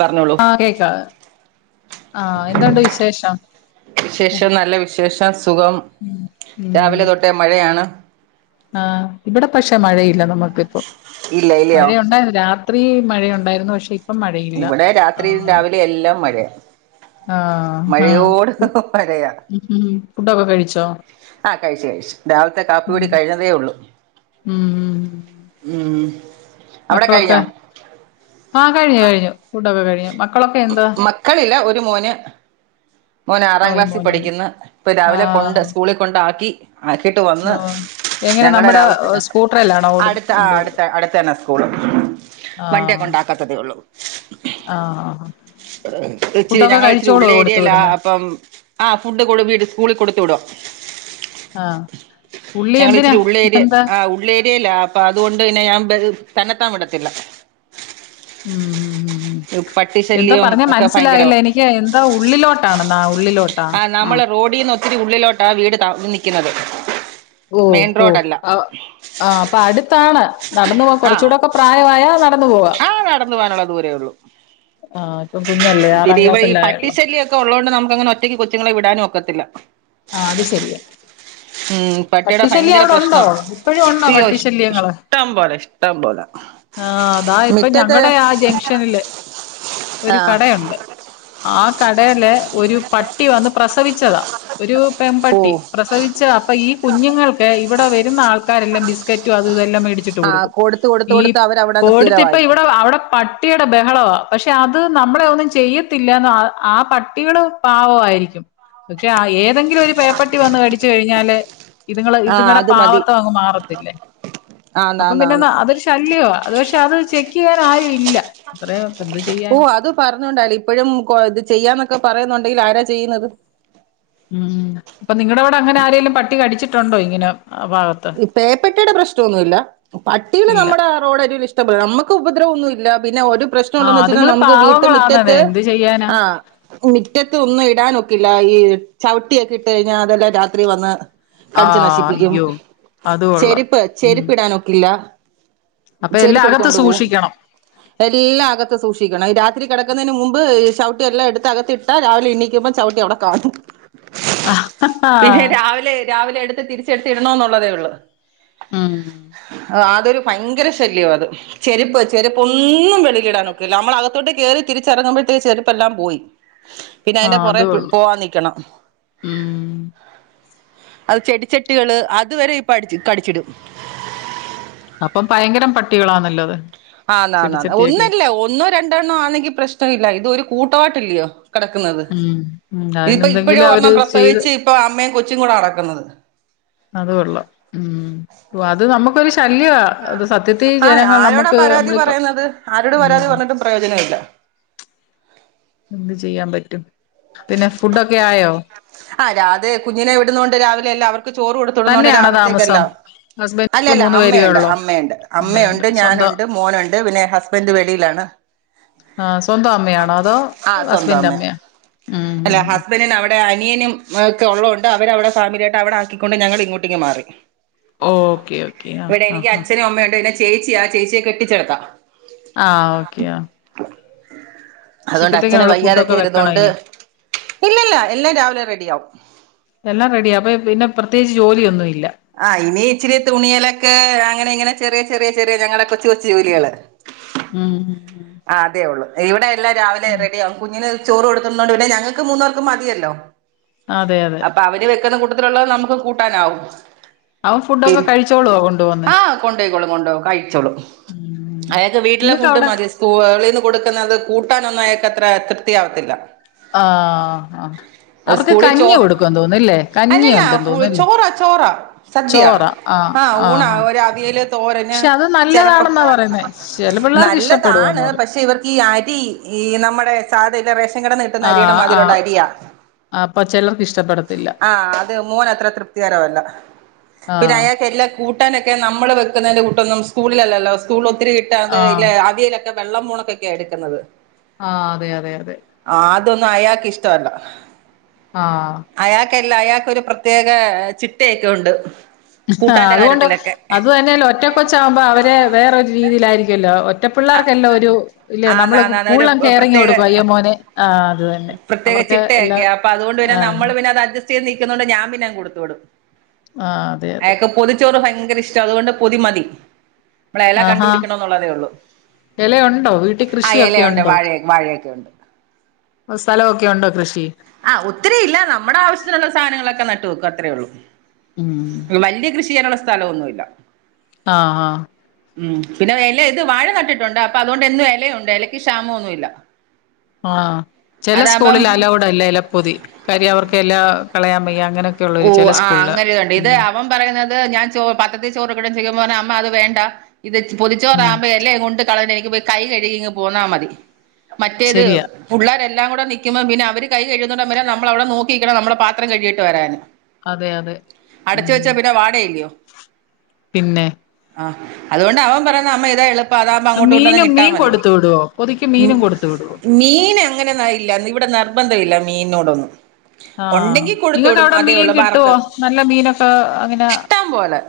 പറഞ്ഞോളൂ ആ കേക്കാം ആ എന്തുണ്ട് വിശേഷം വിശേഷം ഉം നല്ല വിശേഷം സുഖം ഉം രാവിലെ തൊട്ടേ മഴയാണ് ആ ഇവിടെ പക്ഷെ മഴയില്ല നമുക്കിപ്പോ ഇല്ല ഇല്ലയോ മഴയുണ്ടായിരുന്നു രാ ത്രി മഴയുണ്ടായിരുന്നു പക്ഷെ ഇ ഇവിടെ രാത്രിയും രാവിലെയും എല്ലാം മഴയ ആഹ് ആഹ് കുത് മ് ഫുഡൊക്കെ കഴിച്ചോ ആഹ് കഴിച്ചു കഴിച്ചു രാവിലത്തെ കാപ്പി ഉം കുടി കഴഞ്ഞതേ ഉള്ളു. ഉം ഉം. മ് മക്കളൊക്കെ ആഹ് കഴിഞ്ഞു കഴിഞ്ഞു ഫുഡൊ കഴിഞ്ഞ് മക്കളൊക്കെ എന്താ ഒരു മോന് മോന് ആ ആറാം ഒരു ക്ലാസ്സിൽ മോനേ ഉള്ളൂ പഠിക്കുന്ന് ഇപ്പൊ ആ രാവിലെ കൊണ്ട് സ്കൂളിൽ കൊണ്ടാക്കി ആക്കിട്ട് ഓ വന്ന് എങ്ങനെ ഞങ്ങടെ നമ്മുടെ രാവിലത്തെ സ്കൂട്ടറിലാണോ കൊടു അടുത്ത് ആ കൊണ്ട് അടുത്ത് അടുത്താണ് സ്കൂള് ഉം ആ വണ്ടിയൊക്കെ ഉണ്ടാക്കാത്തതേ ഉള്ളൂ ആ ആ. ഇച്ചിരി ഫുഡൊക്കെ ഞങ്ങൾ ഇച്ചിരി കഴിച്ചോളോ ഉള്ള് ഏരിയ കൊടുത്തു ല്ല വിടുന്നെ അപ്പം ആ ഫുഡ് കൊടുത്ത് സ്കൂളിൽ കൊടുത്തു വിടും ആഹ് പുള്ളി ഞങ്ങള് എന്തിനാ ഇച്ചിരി ഉള്ളയേരി എന്താ ആ ഉള്ളയേരി. ല്ലേല അപ്പൊ അതുകൊണ്ട് പിന്നെ ഞാൻ തന്നെത്താൻ വിടത്തില്ല. മ് മ് പട്ടി എന്താ ശല്യവും പറഞ്ഞേ ഒക്കെ മനസ്സിലായില്ല ഭയങ്കരവാ എനിക്ക് എന്താ ഉള്ളിലോട്ടണന്നോ ഉള്ളിലോ ആഹ് നമ്മള് റോഡിന്ന് ഒത്തിരി ഉള്ളിലോട്ടാ വീട് ത [unintelligible] നിൽക്കുന്നത് ഓ ഓ ആ അപ്പൊ അടുത്താ അ നടന്നുപോകാൻ കൊറച്ചുക്കൂടെ ഒക്കെ പ്രായവായാൽ നടന്നുപോ ആഹ് നടന്ന പോകാനുള്ളത് ദൂരേ ഉള്ളു ആഹ് ഇപ്പം കുഞ്ഞല്ലേ പിന്നെ ആറാം ഈവഴി ഈ ക്ലാസ്സല്ലേ ആയുള്ളൂ പട്ടിശല്യയൊക്കെ ഉള്ളോണ്ട് നമുക്ക് അങ്ങനെ ഒറ്റക്ക് കൊച്ചുങ്ങളെ വിടാനും ഒക്കത്തില്ല ആഹ് അത് സരിയാ ഉം പട്ടിയുടെ ഭയങ്കര പ്രശ്നം ഇപ്പഴും ഉണ്ടോ അയ്യോ ഇഷ് പട്ടിശല്യങ്ങള് ഇഷ്ടം പോലെ ആഹ് അതാ ഇപ്പൊ മിറ്റത്ത് ഞങ്ങടെ ആ ജംഗ്ഷനില് ആ ഒരു കടയുണ്ട് ആ കടയിലെ ഒരു പട്ടി വന്ന് പ്രസവിച്ചതാ ഒരു ഓ പെൺപട്ടി പ്രസവിച്ച അപ്പൊ ഈ കുഞ്ഞുങ്ങൾക്ക് ഇവിടെ വരുന്ന ആൾ ക്കാരെല്ലാം ബിസ്ക്കറ്റും അതുയിതുയെല്ലാം മേടിച്ചിട്ട് ആ കൊടുക്കും കൊടുത്ത് കൊടുത്ത് ഈ കൊടുത്ത് അവരവിടങ്ങ് കോടുത്തിപ്പോ സ്ഥിരവായി ഇവിടെ അവിടെ പട്ടി [unintelligible] ബഹളവാ പക്ഷെ അത് നമ്മളെ ഒന്നും ചെയ്യത്തില്ല ന്ന് ആ പട്ടികള് പാവയിരിക്കും പക്ഷെ ഏതെങ്കിലും ഒരു പേപ്പട്ടി വന്ന് കടിച്ചു കഴിഞ്ഞാല് ഇതുങ്ങള് ആ ഇതുങ്ങളുടെ അത് മതി പാവത്തം അങ്ങ് മാറത്തില്ലേ ആന്ന് അപ്പൊ ആന്ന് പിന്നെ ആന്ന് അതൊരു ശല്യവാ അത് പക്ഷെ അത് ചെക്ക് ഇ [unintelligible] ഓർ ആരു ഇല്ല ഇത്ര ഓ അത് പറഞ്ഞോണ്ടയല്ലേ ഇപ്പോഴും ഇത് ചെയ്യാന്നൊക്കെ പറയുന്നു ഇല് ആരാ ചെയ്യുന്നത് ഉം അപ്പൊ നിങ്ങളുടെ അവിടെ അങ്ങനെ ആരേങ്കലും പട്ടി കടിച്ചിട്ടുണ്ടോ ഇങ്ങനെ ആ ഭാഗത്ത് ഈ പേപ്പട്ടിയുടെ പ്രശ്നമൊന്നുല്ല പട്ടികളെ ഇല്ല നമ്മുടെ ആ റോഡ് അരികിലെ ഇഷ്ടം പോലെ നമുക്ക് ഉപദ്രവം ഒന്നും ലാ ബി ന്നാ ഒരു ആഹ് പ്രശ്നംഒള്ളാവെച്ച അതുങ്ങള് നമുക്ക് വീട്ട് പാവങ്ങളാന്നതെ മിറ്റത്ത് എന്ത് ചെയ്യാനാ അ മിറ്റത്ത് ഒന്ന് എ ഇടാനൊക്കില്ല ഈ ചവിട്ടിയൊക്കെ ഇട്ട് കഴിഞ്ഞാൽ അതെല്ലാം രാത്രിവന്ന് ആഹ് അയ്യോ അത് കൊള്ളാം ചെരുപ്പ് ഉം ചെരുപ്പ് ഇടാനൊക്കി ഇല്ല അപ്പൊ എല്ലാം ചെരുപ്പ് അകത്ത് എടുത്തോണ്ട് പോകും സൂക്ഷിക്കണം എല്ലാ അകത്തു സൂക്ഷിക്കണം രാത്രി കിടക്കുന്നതിനു മുമ്പ് ചവിട്ടി എല്ലാം എടുത്ത് അകത്തു ഇട്ടാൽ രാവിലെ എണീക്കുമ്പോ ചവിട്ടി അവിടെ കാണും ഹ് പിന്നെ രാവിലെ രാവിലെ എടുത്ത് തിരി ചെട്ടിയിടണോന്നൊള്ള തെ [inaudible] ഉം അതൊരു ഭയങ്കര ശല്യവാ അത് ചെരുപ്പ് ചെരുപ്പൊന്നും വെളീടാനൊക്കീല നമ്മളകത്തോട്ട് കയറി തിരിച്ചറങ്ങുമ്പോഴത്തേക്ക് ചെരുപ്പെല്ലാം പോയി പിന്നെ അയിന്റെ ആഹ് അത് പുറെ പ കൊള്ളാം പോവാനിക്കണം ഉം അത് ചെടിച്ചെട്ടികള് അതുവരെ പഠിച്ച് കടിച്ചിടും അപ്പം ഭയങ്കരം പട്ടികളാണല്ലോ അത് ആന്നാന്നാന്ന് ചെടിച്ചട്ടിയൊക്കെ ഒന്നല്ല ഒന്നോ രണ്ടെണ്ണോ ആണെങ്കി പ്രശ്നയില്ല ഇത് ഒരു കൂട്ടവായിട്ടല്ല്യോ കിടക്ക്ന്നത് ഉം ഉം ഇതിപ്പോ ഇപ്പഴും അതിനെന്തെങ്കിലും അവര് ഒരെണ്ണം ചെയ്ത് പ്രസവിച്ച് ഇപ്പൊ അമ്മയും കൊ ച്ചും കൂടാകടക്കുന്നത് അത് കൊള്ളാം ഉം ഓ അത് നമ്മ ആഹ് ആരോടാ നമുക്ക് പരാതി നമ്മളിപ്പം പറയുന്നത് ആരോട് പരാതി ഉം പറഞ്ഞിട്ടും പ്രയോജനമില്ല എന്ത് ചെയ്യാൻ പറ്റും പിന്നെ ഫുഡൊക്കെ ആയോ ആഹ് രാധേ കുഞ്ഞിനെ വിടുന്നോണ്ട് രാവിലെ എല്ലാം അവർ ക്ക് ചോറ് കൊടുത്ത് വിടുന്നോണ്ട് തന്നെയാണോ താമസം രാവിലത്തേക്കെല്ലാവും ഹസ്ബൻഡ് അല്ലല്ല മൂന്ന് പേരുവേ അമ്മയുണ്ട് ഉള്ളോ അമ്മയുണ്ട് അമ്മയുണ്ട്, ഞാനുണ്ട്, മോനുണ്ട് പിന്നെ ഹുസ്ബൻഡ് വെളയിലാണ് ആ സ്വന്തം അമ്മയാണോ അതോ ആ സ്വന്തം അമ്മയാ ഉം അല്ല ഹസ്ബന്റിന് അവി [unintelligible] അനിയനും ഒക്കെ ഒള്ളോണ്ട് അവരവിടെ ഫാമിലിയായിട്ട് അവിടെ ആക്കിക്കൊണ്ട് ഞങ്ങൾ ഇങ്ങോട്ടിങ്ങ് മാറി ഓക്കെ ഓക്കേ ആ ഇവിടെ എനിക്ക് ആഹ് ആഹ് അച്ഛനും അമ്മയുണ്ട് പിന്നെ ചേച്ചിയാ ചേച്ചിയെ കെട്ടിച്ചെടുത്താ ആഹ് ഓക്കെയാ അതുകൊണ്ട് അച്ഛന് വയ്യാതൊക്കെ വെക്കണോ ഇരുന്നൊണ്ട് ഇനി ഇല്ലല്ല എല്ലാം രാവി എല്ലാം റെഡിയാ അപ്പൊ പി പിന്നെ പ്രതേകിച്ച് ജോലിയൊന്നുയി ആഹ് ഇനി ഇച്ചിരി തുണിയലൊക്കെ അങ്ങനെ ഇങ്ങനെ ചെറിയ ചെറിയ ചെറിയ ഞങ്ങളെ കൊച്ച് കൊച്ചു ജോലികള് ഉം ഉം ആ അതേ ഒള്ളു ഇവിടെ ല്ലാ രാവിലെ റെഡിയാകും കുഞ്ഞിന് ചോറ് കൊടുക്കുന്നത് കൊണ്ട് പിന്നെ ഞങ്ങക്ക് മൂന്നോർക്കും മതിയല്ലോ അതെ അതെ ചെല കൂട്ടത്തിലുള്ളത് നമുക്ക് കൂട്ടാനാവും അവൻ പി ഫുഡൊക്കെ കഴിച്ചോളുവോ കൊണ്ടുവന്ന് ആഹ്‌ കൊണ്ടോയിക്കോളും കൊണ്ടുപോകും കഴിച്ചോളും ഉം അയാൾക്ക് വീട്ടിലെ നിങ്ങക്ക് ഫുഡ് അവിടെ മതി സ് [unintelligible] ളീന്ന് കൊടുക്കുന്നത് കൂ കിട്ടാനൊന്നും അയാക്കത്ര തൃപ്തി ആവത്തില്ല ആഹ് ആ അവർക്ക് സ്കൂളിൽ ചോ കഞ്ഞി കൊടുക്കുംന്ന് തോന്നുവല്ലേ കഞ്ഞി അല്ലല്ല ഒണ്ട് തോന്നുവല്ലേ ചോറ ചോറ സദ്യ ചോറ ആഹ് ഊണാ ആഹ് ആഹ് ഒരവിയല് തോരന് പക്ഷെ അത് നല്ലതാണെന്നാ പറയുന്നേ ചില പിള്ളേർക്ക് ഇഷ്ട താണ് പക്ഷെ ഇവർക്ക് ഈ അരി ഈ നമ്മുടെ സാധല്ലെ റേഷൻ കടേന്ന് കിട്ടുന്ന അരിടെ ആഹ് മാതിരുള്ള ആഹ് അരിയാ അപ്പൊ ചിലർക്ക് ഇഷ്ടപ്പെടത്തില്ല ആ അത് മോനത്ര തൃപ്തികരല്ല പിന്നെ ആഹ് അയാൾക്ക് എല്ലാം കൂട്ടാനൊക്കെ നമ്മള് വെക്കുന്നതിന്റെ കൂട്ടൊന്നും സ്കൂളിലല്ലല്ലോ സ്കൂള കിട്ടാത്ത ആഹ് ഇല്ലേ അവിയലൊ വെള്ള മുളകൊക്കെ എടുക്കുന്നത് ആഹ് അതെ അതെ അതെ ആഹ് അതൊന്നും അയാക്ക് ഇഷ്ടമല്ല ആഹ് എല്ല അയാക്കൊരു പ്രത്യേകാ ചിട്ടേക്ക ഒണ്ട് ഇഹ്ആ അതുകൊണ്ട് അത് തന്നെല്ല ഒറ്റ കൊച്ചാവ്മ്പോ അവര് വേറൊരു രീതിയിലായിരിക്കുമല്ലോ മറ്റേ പിള്ളേർക്കെല്ലോ ഒരു ഇല്ലേ നമ്മള് ആന്നാന്നാന്ന് ഒരു കൂടുാം കയറങ്ങി പ്രത്യേക കൊടുക്കും അയ്യമോന് ആ അത് തന്നെ പ്രത്യേക അവർക്ക് എല്ലാം ചിട്ടയൊക്കെയാ ആ ക്കുന്നുണ്ട് ഞാൻ പിന്നെ അങ്ങ് കൊടുത്തു വിടും ആഹ് അതെ അതെ ചോറ് ഭയങ്കര ഇഷ്ടാ അതുകൊണ്ട് പൊതിമതി നമ്മളെല് കണ്ടുപിടിക്കണോ ന്നൊള്ളതേ ഒള്ളൂ എല ഒണ്ടോ വീട്ടി കൃഷിയൊക്കെണ്ടോ വാഴ വാഴയൊക്കെ ഉണ്ട് സ്ഥ ലോ ഒക്കെ ഒണ്ടോ കൃഷി ആഹ് ഒത്തിരി ഇല്ല നമ്മട ആവശ്യത്തിനുള്ള സാധനങ്ങളൊക്കെ നട്ട് വെക്കും അത്രേ ഒള്ളു. ഉം മ്ം വല്യ കൃഷിയ്യാനുള്ള സ് സ്ഥലോന്നു ഇല്ല ആഹ് ആഹ് ഉം പിന്നെ എല ഇത് വാഴ നട്ടിട്ടൊണ്ട് അപ്പ അതുകൊണ്ട് എന്നും എല ഒണ്ട്. എലയ്ക്ക് ക്ഷാമോന്നു ഇല്ല ആഹ് ചെല സ്കൂളിൽ അലോവ്ഡല്ലേ പൊതി കാര്യം അവർക്കെ എല കളയാൻ വയ്യ അങ്ങനെയൊക്കെ ഓ ഉള്ളൊരു ചില ആഹ് സ്കൂളില് അങ്ങനെ ഇതുണ്ട് ഇത് ഉം അവൻ പറയുന്നത് ഞാൻ ചോ പാത്റത്തി ചോറ് കൊട്ത്തേക്ക്മ്പ പറഞ്ഞ് അമ്മ അത് വേണ്ട ണ്ട അ ഇത് ഉം പൊതിച്ചോറാവ്മ്പ എലേം കൊണ്ട് കളഞ്ഞേ ങ്ങ് പോയ് കൈ കഴ്കി ഇങ്ങ് പോന്നാ മതി മറ്റേത് ശരിയാ പുള്ളേരെല്ലാം കൂടെ നി യ്ക്ക്മ്പ പിന്ന അവര് കൈ കഴ്‌ക്ന്നടം വരെ നമ്മളവിട നോക്കിയിക്കണം നമ്മള പാത്രം കഴികിട്ട് വരാന് അതെ അതെ അടച്ചു വെച്ചാ മ്ഹ് പിന്നെ വാടയില്ലയോ പിന്നെ ആ അതുകൊണ്ട് അവൻ പറയുന്നെ അമ്മേ ഇത് എളു പ്പാ അതാകുമ്പോ അങ്ങോട്ട്കൊണ്ടൊന്നു മീനും മീൻ ഇട്ടാമതി കൊടുത്തു വിടുവോ പൊതിക്ക് മീനും കൊടുത്തു വിടുവോ മീൻ അങ്ങനെ ഒന്നുമായില്ല ഇവിടെ നിർ നിർബന്ധമില്ല മീനിനോടൊന്നും ആഹ് നിങ്ങക്ക് അവ അതേയുള്ളു ബറക്ക് അങ്ങനെ ഇഷ്ടം പോലെ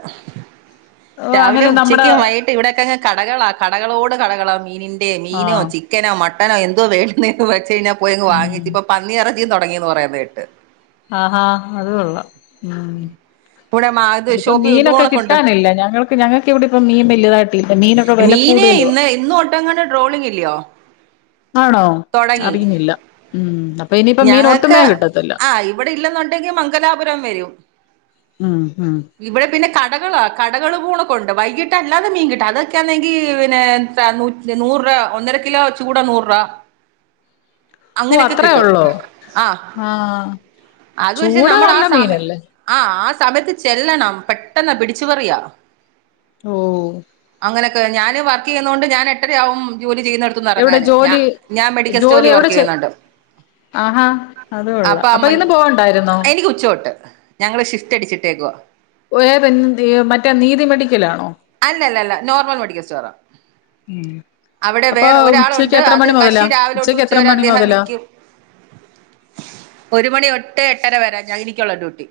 അങ്ങനെ രാവിലേം നമ്മുടെ ഉച്ചക്കും വൈകിട്ടും ഇവിടൊക്കെ അങ്ങ് കടകളാ കടകളോട് കടകളാ മീനിന്റേം മീനോ ആഹ് ചിക്കനോ മ ട്ടനോ എന്തോ വേണ്ടേന്നുവെച്ചു കഴിഞ്ഞാ പോയങ്ങ് ഉം വാങ്ങിക്ക് ഇപ്പോ പന്നിയിറ തുടങ്ങിന്ന് പറയുന്ന കേട്ട് ആഹാ അത് കൊള്ളാം ഉം ഇവിടെ മാ ഇത് അതിപ്പോ ഷോപ്പി ഇത് മീനൊക്കെ പോണക്കുണ്ട് കിട്ടാനില്ല ഞങ്ങൾക്ക് ഞങ്ങൾക്ക് ഇവിടെ ഇപ്പ മീൻ വലുതായിട്ടല്ല മീനൊക്കെ വില മീന് കൂടുതലുവാ ഇന്ന് ഇന്ന് ഒട്ടങ്ങാണ്ട് ട്രോളിങ് ഇല്ലയോ ആണോ തുടങ്ങി അറിയുന്നില്ല ഉം അപ്പൊ ഇനിപ്പോ മീൻ ഞങ്ങക്ക് ഒട്ടുമേ കിട്ടത്തില്ല ആ ഇവിടെ ഇല്ലെന്നുണ്ടെങ്കിൽ മംഗലാപുരം വരും ഉം ഉം ഇവിടെ പിന്നെ കട- ടകള കടകൾ പൂണക്കണ്ട് വൈകിട്ട് അല്ലാതെ മീൻ കിട്ട അതൊക്കെയാന്നെങ്കി പിന്നെ നൂറ രൂപ ഒന്നര കിലോ ചൂട നൂറ് രൂപ ഓ അങ്ങനെയൊക്കെ അത്രയേ കിട്ടും ഉള്ളോ ആ ആഹ് ചൂട നല്ല മീനല്ലേ ആഹ് ആ സമയത്ത് ചെല്ലണം പെട്ടെന്ന് പിടിച്ചു പറിയാ ഓ അങ്ങനെയൊക്കെ ഞാന് വർക്ക് ചെയ്യുന്നതകൊണ്ട് ഞാൻ എട്ടരയാവും- ജോലി എവിടെ ചെയ്യുന്നടുത്തുനിന്ന്റങ്ങാന് ഞ ജോലി ഞാൻ മെഡിക്കൽ ജോലി സ്റ്റോറിൽ എവിടെ വർക്ക് ചെ ചെയ്യുന്നുണ്ട് ആഹാ അത് കൊള്ളാം അപ്പൊ അമ ഇന്ന് പോവണ്ടായിരുന്നോ എനിക്ക് ഉച്ചതൊട്ട് ഞങ്ങള് ഷിഫ്റ്റ് അടിച്ചിട്ടേക്കുവാ വേറെന്തിയെ മറ്റേ നീതി മെഡിക്ക- അല്ലല്ല നോർമൽ മെഡിക്കൽ സ്റ്റോറാ അവിടെ അപ്പൊ വേറെ ഉച്ചക്ക് ഒരാളുണ്ട് എത്ര അത് മണി മുതലാ കഷി രാവിലെ തൊട്ട് ഉച്ചക്ക് ഉച്ച എത്ര വരെ മണി അദ്ദേഹം മുതലാ നിക്കും ഒരു മണി തൊട്ട് എട്ട ര വരെ ഞാൻ എനിക്കൊളള ഡ്യൂട്ടി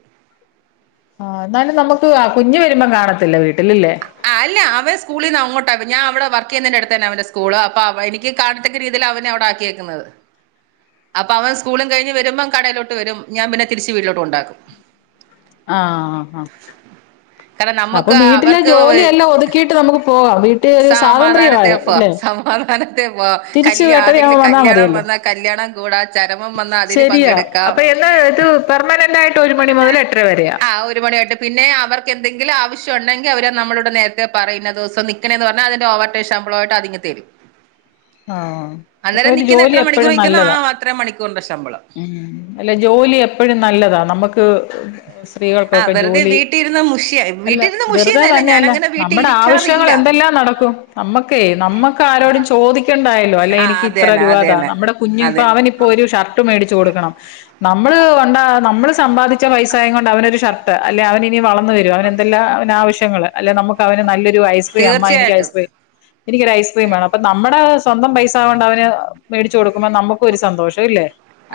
ആ എന്നാലും നമ്മുക്ക് കുഞ്ഞ് വരുമ്പോം കാണത്തില്ല വീട്ടിലല്ലേ ആ അല്ല അവൻ സ്കൂളിൽ നിന്ന് അങ്ങോട്ടാ ഞാൻ അവിടെ വർക്ക് ചെയ്യുന്നതിന്റെ അടുത്തുതന്നെയാ അന്റെ സ്കൂള് അപ്പൊ അവ എനിക്ക് കാണത്തക്ക രീതിയിൽ അവനെ അവിടെ ആക്കിയേക്കുന്നത് അപ്പൊ അവൻ സ്കൂളും കഴിഞ്ഞ് വരുമ്പോം കടയിലോട്ട് വരും ഞാൻ പിന്നെ തിരിച്ച് വീട്ടിലോട്ട്കൊണ്ടാക്കും. ആഹ് ആ കാരണം അപ്പൊ നമ്മക്ക് വീട്ടിലെ അവർക്ക് ജോലിയെല്ലാം ഒതുക്കിയിട്ട് നമുക്ക് പോകാം വീട്ടിൽ ഒരു സ്വാതന്ത്ര്യ ആ ഇല്ലെ പോവ കല്യാ ആരുടെയെങ്കിലും കല്യാണം വന്നാ കല്യാണം കൂടാ ചരമം വന്നാ അതിന് ശരിയാ പങ്കെടുക്കാം അപ്പൊ എന്താ ഇത് പെർമനന്റ് ആയിട്ട് ഒരു മണി മുതൽ എട്ടര വരെയാ ന്തെങ്കിലും ആവശ്യണ്ടെങ്കിൽ അവര് നമ്മളൊട് നേരത്തെ പറയും ഇന്ന ദിവസം നിക്കണേന്ന് പറഞ്ഞാ അതിന്റെ ഓവർ ടൈം ശമ്പളായിട്ട് അതിങ്ങ് തരും ആഹ് ഇപ്പൊ അന്നേരം ഒരു നിക്കുന്ന ജോലി എത്ര മണിക്കൂർ എപ്പഴും നിക്കുന്നോ ആ നല്ലതാ അത്രയും മണിക്കൂറിന്റെ ശമ്പളം ഉം അല്ല ജോലി എപ്പഴും നല്ലതാ നമ്മക്ക് [unintelligible] ആ സ്ത്രീകൾക്കൊക്കെ വെറുതെ ജോലി വീട്ടിലിരുന്ന് മുഷിയ അല്ല വീട്ടിലിരുന്ന് വെറുതെ മുഷിയുന്നതല്ല തന്നെയല്ല ഞാനങ്ങനെ വീട്ടിൽ നമ്മടെ ആവശ്യങ്ങൾ ഇരിക്കാറില്ല എന്തെല്ലാം നടക്കും നമ്മക്കേ നമ്മക്ക് ആരോടും ചോദിക് ക്ക്‌ണ്ടായല്ലോ അല്ലെ ആ എനിക്ക് ഇത്ര അതെന്നെ രൂപതാ അതെന്നെ നമ്മുടെ കുഞ്ഞ് ഇപ്പൊ അതെ അവനിപ്പോ ഒരു ഷർട്ട് മേടിച്ചു കൊടുക്കണം നമ്മള് കൊണ്ടാ നമ്മള് സമ്പാദിച്ച പൈസായ കൊണ്ട് അവനൊരു ഷർട്ട് അല്ലെ അവനിനി വള ന്നുരും അവെനെന്തെല്ല അവ നാവശ്യ ശ്യങ്ങള് അല്ലെ നമുക്ക് അവനെ നല്ലൊ രു ഐസ്ക്രീം അമ്മ എനിക്ക് തീർച്ചയായിട്ടും ഐസ്ക്രീം എനിക്കൊരു ഐസ്ക്രീം വേണം അപ്പ നമ്മടെ പൈസാകൊണ്ട് അവന് മേടിച്ചു കൊടു കുമ്മം നമ്മുക്ക് ഒരു സന്തോഷം ഇല്ലേ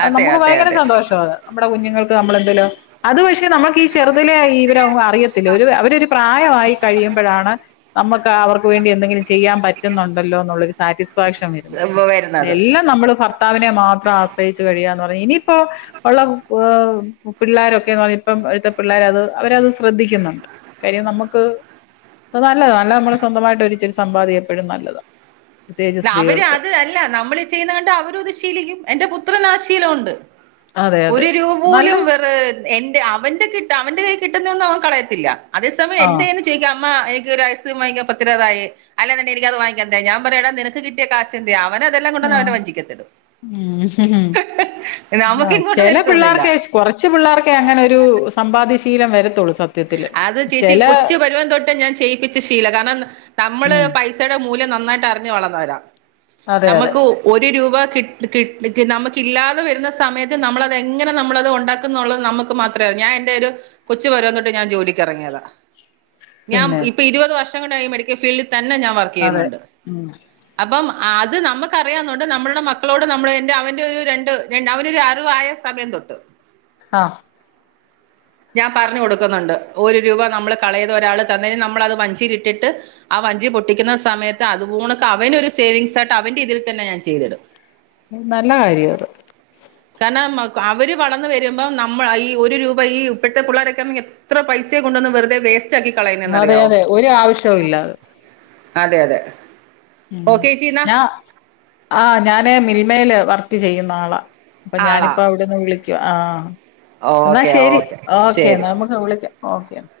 അതെ നമുക്ക് അതെ ഭയങ്കര അതെ സന്തോഷാത്. നമ്മുടെ കുഞ്ഞുങ്ങൾക്ക് നമ്മളെന്തേലു അത്പക്ഷേ നമുക്ക് ഈ ചെറുതിലെ ഈ വരൊന്നും അറിയത്തില്ല ഒരു അവരൊരു പ്രായമായി കഴിയുമ്പോഴാണ് നമ്മക്ക് ക്കാവർക്ക് വേണ്ടി എന്തെങ്കിലും ചെയ്യാൻ പറ്റുന്നുണ്ടല്ലോ എന്നുള്ളൊരു സാറ്റിസ്‌ ഫാക്ഷൻ വരുന്നത്. വരുന്നത് ലെല്ലാം നമ്മള് ഫർ നെ മാത്രം ആശ്രയിച്ചു കഴിയുയാന്ന് പറ ഇനി പ്പൊ ഉള്ള [unintelligible] പിള്ളോരൊക്കെന്ന് പറഞ്ഞ ഇപ്പം ഴത്തെ പിള്ളേര് അത് അവരത് ശ്രദ്ധിക്കുന്നുണ്ട് കാര്യം നമക്ക് അത് നല്ലത നല്ല നമ്മള് സ്വന്തമായിട്ടൊരു [unintelligible] സമ്പാദ്യ എപ്പഴും നല്ലത. ല്ല അവര് അത് അല്ല നമ്മള് ചെയ്യുന്നകണ്ട് അവരും അത് ശീലിക്കും എന്റെ പുത്രനാശി ക്കിനോണ്ട്. അതെ അതെ ഒരു നല്ല രൂപോലും വെറ് എന്റെ അവന്റെ കിട്ട് അവന്റെ കൈ കിട്ടുന്നയൊന്നും അവൻ കളയത്തില്ല. അതേസമയം ആഹ് എന്റെന്ന് ചോയിക്കും അമ്മ എനിക്കൊരു ഐസ്ക്രീം വാങ്ങിക്കാ പത്തുരൂപ തായേ അല്ലേ വേണ്ട എനിക്കത് വാങ്ങിക്കണ്ട ഞാൻ പറഞ്ഞെടാ നിനക്ക് നക്ക് കിട്ടിയ കാശെന്തെയാ. ആ ആ നമുക്ക് ഇങ്ങോട്ട് ചെല തരത്തൊന്നുമില്ല പിള്ളേർക്കെ കൊറച്ച് പിള്ളേർക്കെ അങ്ങനെ ഒരു സമ്പാദി ഷീ ശീലം വരെത്തുള്ളൂ. അത് ചേച്ചി കൊച്ചു പരുവൻ തൊട്ട് ഞാൻ ചെയ്യിപ്പിച്ച ശീലം കാരണം നമ്മള് ഉം പൈസയുടെ മൂല്യം നന്നായിട്ട് അറിഞ്ഞ് വളർന്നവരാ. അതെ അതെ നമക്ക് ഒരു രൂപ കിട്ട് കിട്ട് കി നമക്ക് ഇല്ലാതെ വരുന്ന സമയത്ത് നമ്മളത് എങ്ങനെ നമ്മളത് ഉണ്ടാക്കുന്നുള്ളത് നമക്ക് മാത്രെ ഞാൻ എന്റെ ഒരു കൊച്ചുപരുവം തൊട്ട് പ്പ ഞാൻ ജോലിക്ക് ഇറങ്ങിയതാ. ഞാൻ പിന്നെ ഇപ്പ ഇരുപത് വർഷം ഷാണ്ടായി മെഡിക്കൽ ഫീൽഡ് തന്നെ ഞാൻ വർക്ക് അതെ ചെയ്യുന്നുണ്ട്. ഉം അപ്പം അത് നമുക്കറിയാന്നോണ്ട് നമ്മളുടെ മക്കളോട് നമ്മള് എന്റെ അവന്റെ ഒരു രണ്ട് രണ്ട് അവനൊരു അറിവായ സമയം തൊട്ട് ആഹ് ഞാൻ പറഞ്ഞു കൊടുക് ക്കുന്നുണ്ട് ഒരു രൂപ നമ്മള് കളയരുത് ഒരാൾ തന്നത് നമ്മളത് വഞ്ചിയിലിട്ടിട്ട് ആ വഞ്ചി പൊട്ടിക്കുന്ന സമയത്ത് അത് പോണക്ക് അവനൊരു സേവിങ്സ് ആയിട്ട് അവന്റെ ഇതിൽ തന്നെ ഞാൻ ചെയ്തിടും. നല്ല കാര്യ അത് കാരണം മക് അവര് വളർന്ന് വരുമ്പോം നമ്മള ഈ ഒരു രൂപ ഈ ഇപ്പോഴത്തെ പിള്ളേരൊക്കെന്ന് എത്ര പൈസയാ കൊണ്ടന്ന് വെറുതെ വേസ് അതെ അതെ ഒരു ആവിശ്വോ ഇല്ല അത് അതെ അതെ ഉം ഓക്കെ ചേച്ചി എന്നാ ഞാ ആ ഞാന് മിൽമയില് വർക്ക് ചെയ്യുന്ന ആളാ അപ്പൊ ആളാ ഞാനിപ്പ അവിടെന്ന് വിളിക് ച്ചു ആഹ് എന്നാ ഓക്കെ ശരി ഓക്കെ ശരി ഓക്കെന്നാ നമുക്ക് വിളിക്കാം ഓക്കെ ന്നാ